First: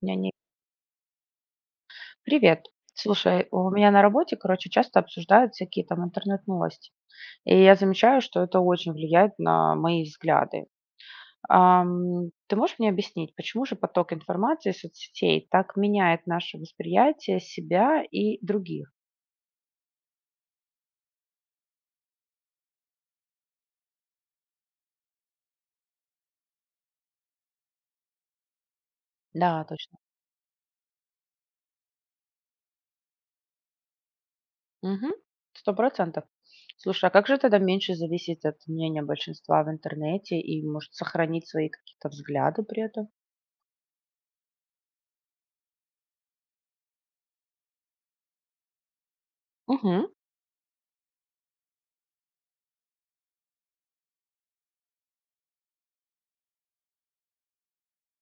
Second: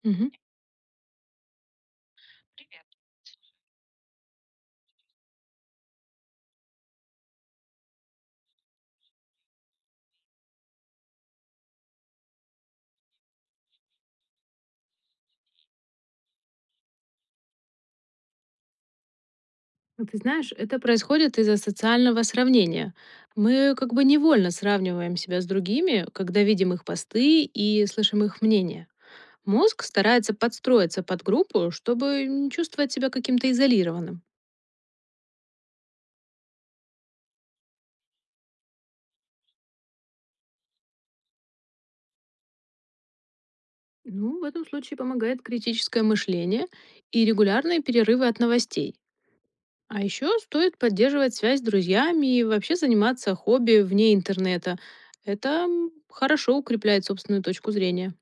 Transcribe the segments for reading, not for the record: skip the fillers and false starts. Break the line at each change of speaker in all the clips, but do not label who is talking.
Меня
Мгм.
не Привет.
Привет.
Слушай, у меня на работе, короче, часто обсуждают всякие там интернет-новости. И я замечаю, что это очень влияет на мои взгляды. Ты можешь мне объяснить, почему же поток информации из соцсетей так меняет наше восприятие себя и других?
Ну, ты знаешь, это происходит из-за социального сравнения. Мы как бы невольно сравниваем себя с другими, когда видим их посты и слышим их мнение.
Да,
Мозг
точно.
старается подстроиться под группу, чтобы не чувствовать себя каким-то изолированным.
Мгм. Сто процентов. Слушай, а как же тогда меньше зависеть от мнения большинства в интернете и, может, сохранить свои какие-то взгляды при этом?
Ну, в этом случае помогает критическое мышление и регулярные перерывы от новостей. А
Мгм.
еще стоит поддерживать связь с друзьями и вообще заниматься хобби вне интернета. Это хорошо укрепляет собственную точку зрения.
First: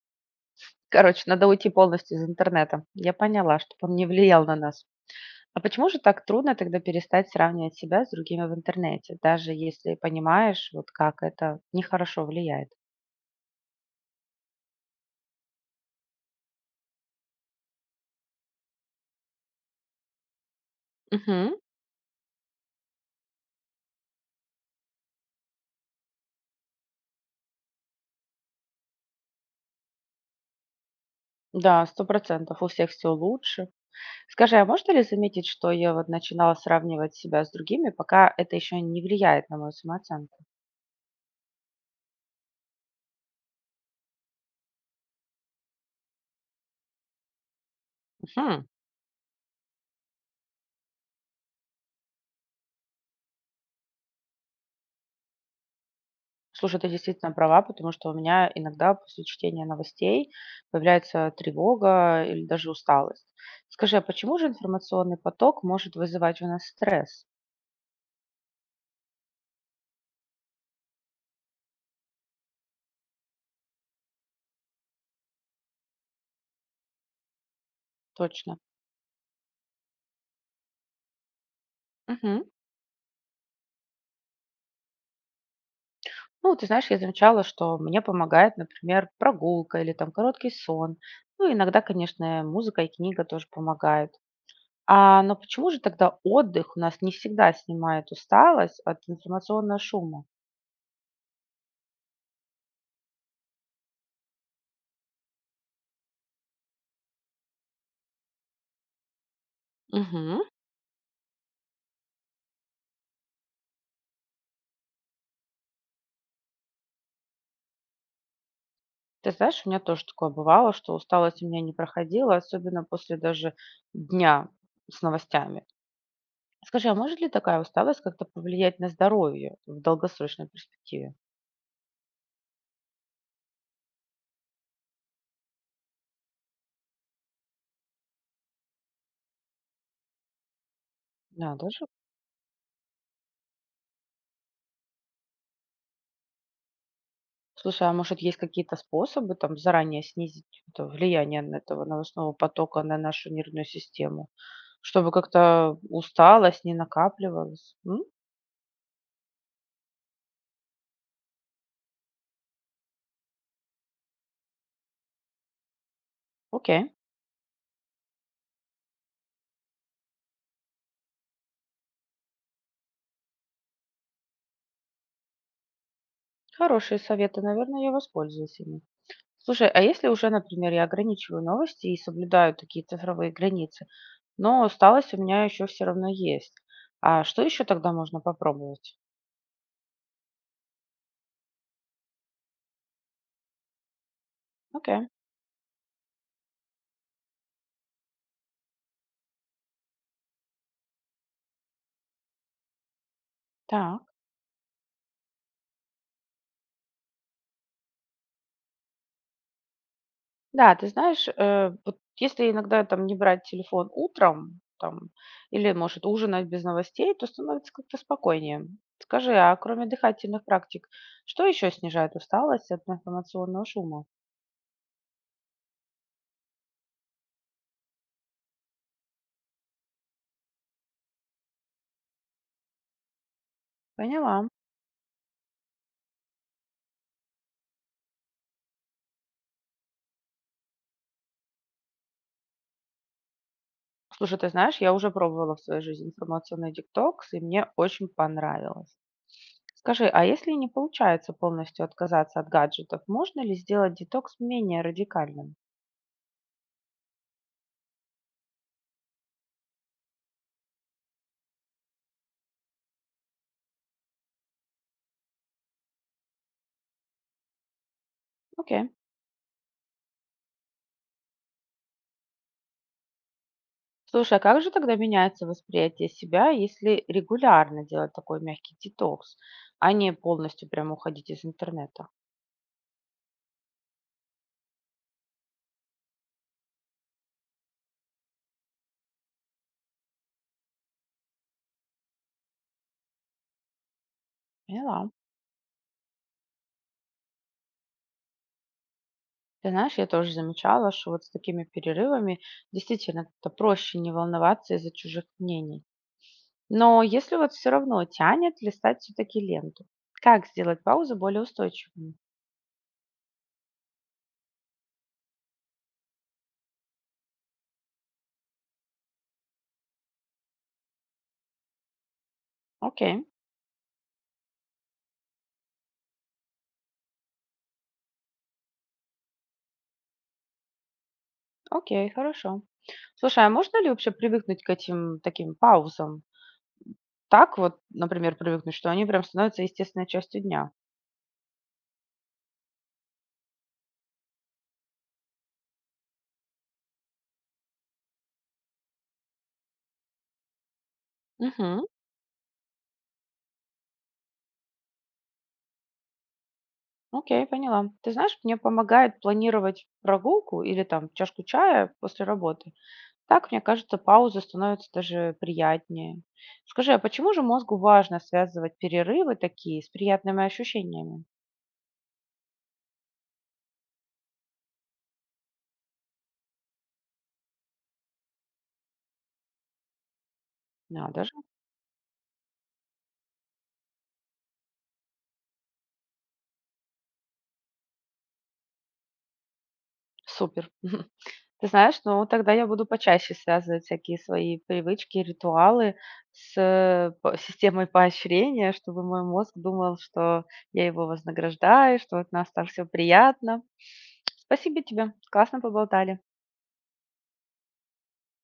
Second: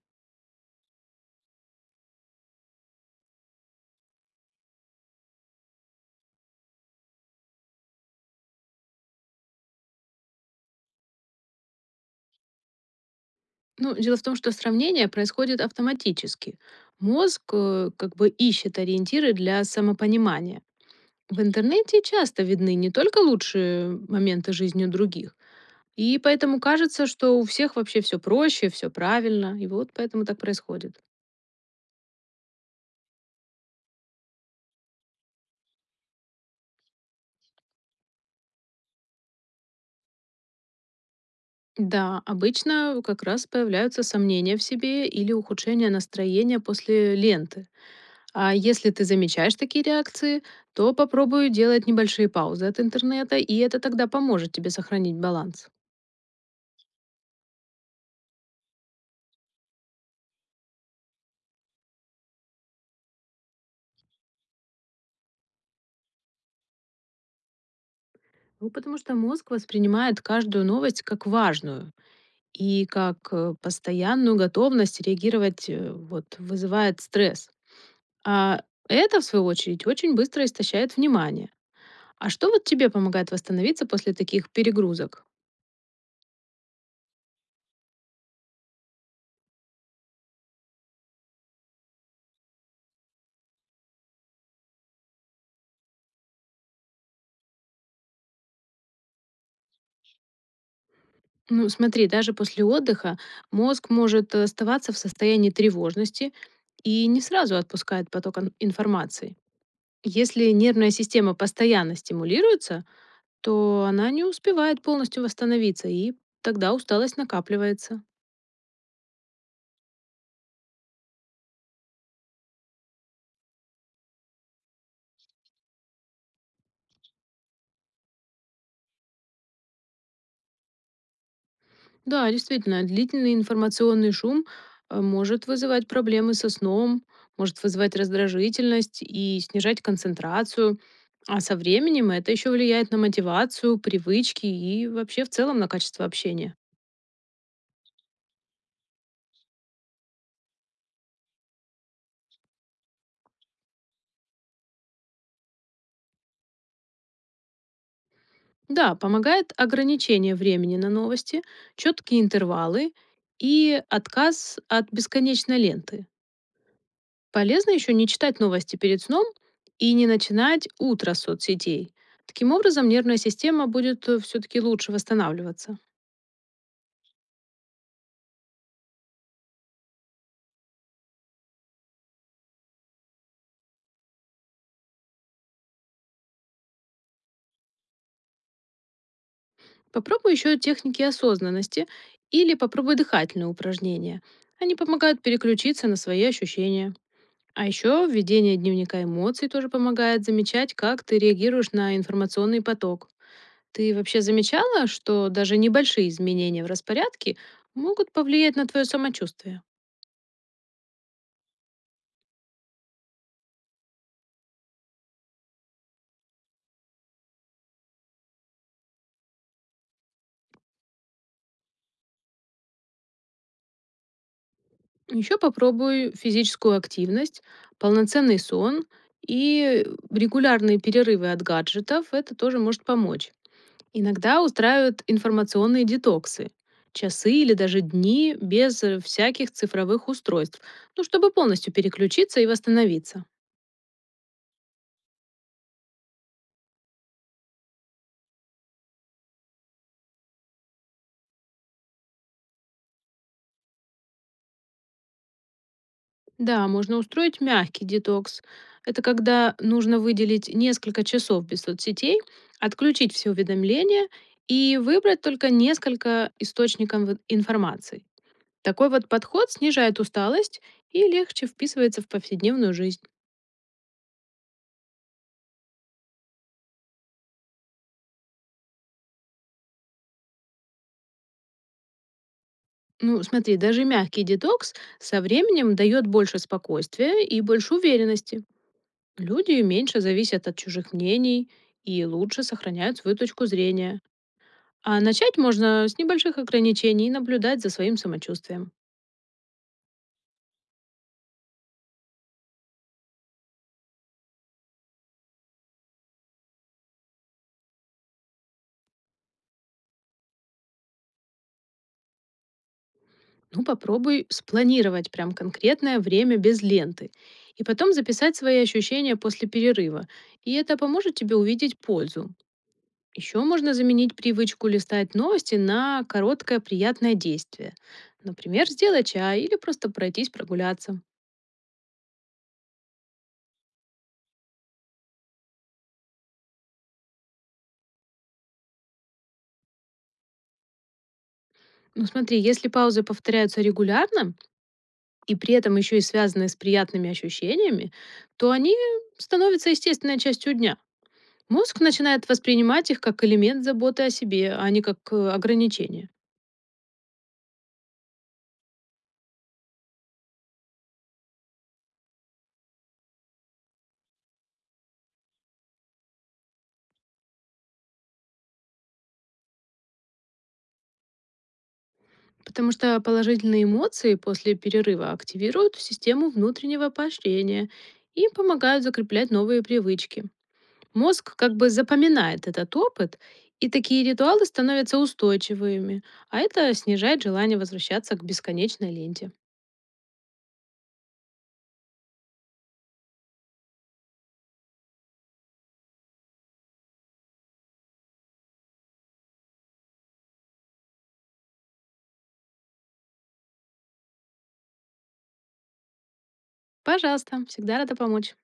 Короче, надо уйти полностью из интернета. Я поняла, чтоб он не влиял на нас. А почему же так трудно тогда перестать сравнивать себя с другими в интернете, даже если понимаешь, вот как это нехорошо влияет?
Ну, дело в том, что сравнение происходит автоматически. Мозг как бы ищет ориентиры для самопонимания. В
Мгм.
интернете часто видны не только лучшие моменты жизни других, и поэтому кажется, что у всех вообще все проще, все правильно, и вот поэтому так происходит.
Да, сто процентов. У всех все лучше. Скажи, а можно ли заметить, что я вот начинала сравнивать себя с другими, пока это еще не влияет на мою самооценку?
Да, обычно как раз появляются сомнения в себе или ухудшение настроения после ленты. А
Мгм.
если ты замечаешь такие реакции, то попробуй делать небольшие паузы от интернета, и это тогда поможет тебе сохранить баланс.
Слушай, ты действительно права, потому что у меня иногда после чтения новостей появляется тревога или даже усталость. Скажи, а почему же информационный поток может вызывать у нас стресс?
Ну, потому что мозг воспринимает каждую новость как важную и как постоянную готовность реагировать, вот, вызывает стресс.
Точно.
А это, в свою очередь, очень быстро истощает внимание. А
Мгм.
что вот тебе помогает восстановиться после таких перегрузок?
Ну, ты знаешь, я замечала, что мне помогает, например, прогулка или там короткий сон. Ну, иногда, конечно, музыка и книга тоже помогают. А, но почему же тогда отдых у нас не всегда снимает усталость от информационного шума?
Ну, смотри, даже после отдыха мозг может оставаться в состоянии тревожности и не сразу отпускает поток информации.
Мгм.
Если нервная система постоянно стимулируется, то она не успевает полностью восстановиться, и тогда усталость накапливается.
Ты знаешь, у меня тоже такое бывало, что усталость у меня не проходила, особенно после даже дня с новостями. Скажи, а может ли такая усталость как-то повлиять на здоровье в долгосрочной перспективе?
Да, действительно, длительный информационный шум может вызывать проблемы со сном, может вызывать раздражительность и снижать концентрацию. А
Да,
со
даже.
временем это еще влияет на мотивацию, привычки и вообще в целом на качество общения.
Слушай, а может есть какие-то способы там заранее снизить это влияние на этого новостного потока на нашу нервную систему, чтобы как-то усталость не накапливалась? М?
Да, помогает ограничение времени на новости, четкие интервалы и отказ от бесконечной ленты.
Окей.
Полезно еще не читать новости перед сном и не начинать утро с соцсетей. Таким образом, нервная система будет все-таки лучше восстанавливаться.
Хорошие советы, наверное, я воспользуюсь ими. Слушай, а если уже, например, я ограничиваю новости и соблюдаю такие цифровые границы, но усталость у меня еще все равно есть, а что еще тогда можно попробовать?
Попробуй еще техники осознанности или попробуй дыхательные упражнения. Они
Окей,
помогают переключиться на свои ощущения. А еще введение дневника эмоций тоже помогает замечать, как ты реагируешь на информационный поток. Ты
так.
вообще замечала, что даже небольшие изменения в распорядке могут повлиять на твое самочувствие?
Да, ты знаешь, вот если иногда там не брать телефон утром, там, или, может, ужинать без новостей, то становится как-то спокойнее. Скажи, а кроме дыхательных практик, что еще снижает усталость от информационного шума?
Еще попробуй физическую активность, полноценный сон и регулярные перерывы от гаджетов. Это тоже может помочь. Иногда
Поняла.
устраивают информационные детоксы. Часы или даже дни без всяких цифровых устройств. Ну, чтобы полностью переключиться и восстановиться.
Слушай, ты знаешь, я уже пробовала в своей жизни информационный диктокс и мне очень понравилось. Скажи, а если не получается полностью отказаться от гаджетов, можно ли сделать детокс менее радикальным?
Да, можно устроить мягкий детокс. Это когда нужно выделить несколько часов без соцсетей, отключить все уведомления и выбрать только несколько источников информации.
Окей.
Такой вот подход снижает усталость и легче вписывается в повседневную жизнь.
Слушай, а как же тогда меняется восприятие себя, если регулярно делать такой мягкий детокс, а не полностью прямо уходить из интернета?
Ну, смотри, даже мягкий детокс со временем дает больше спокойствия и больше уверенности. Люди меньше зависят от чужих мнений и лучше сохраняют свою точку зрения. А
Поняла.
начать можно с небольших ограничений и наблюдать за своим самочувствием.
Ты знаешь, я тоже замечала, что вот с такими перерывами действительно как-то проще не волноваться из-за чужих мнений. Но если вот все равно тянет листать все-таки ленту, как сделать паузу более устойчивыми?
Ну, попробуй спланировать прям конкретное время без ленты и потом записать свои ощущения после перерыва. И это поможет тебе увидеть пользу.
Окей,
Еще можно заменить привычку листать новости на короткое приятное действие. Например, сделать чай или просто пройтись прогуляться.
окей, хорошо. Слушай, а можно ли вообще привыкнуть к этим таким паузам? Так вот, например, привыкнуть, что они прям становятся естественной частью дня.
Ну, смотри, если паузы повторяются регулярно и при этом еще и связаны с приятными ощущениями, то они становятся естественной частью дня. Мозг
Угу,
начинает воспринимать их как элемент заботы о себе, а не как ограничение.
окей, поняла. Ты знаешь, мне помогает планировать прогулку или там чашку чая после работы. Так, мне кажется, пауза становится даже приятнее. Скажи, а почему же мозгу важно связывать перерывы такие с приятными ощущениями?
Потому что положительные эмоции после перерыва активируют систему внутреннего поощрения и помогают закреплять новые привычки.
А даже
Мозг как бы запоминает этот опыт, и такие ритуалы становятся устойчивыми, а это снижает желание возвращаться к бесконечной ленте.
супер. Ты знаешь, ну тогда я буду почаще связывать всякие свои привычки, ритуалы с системой поощрения, чтобы мой мозг думал, что я его вознаграждаю, что от нас так все приятно. Спасибо тебе, классно поболтали.
Пожалуйста, всегда рада помочь.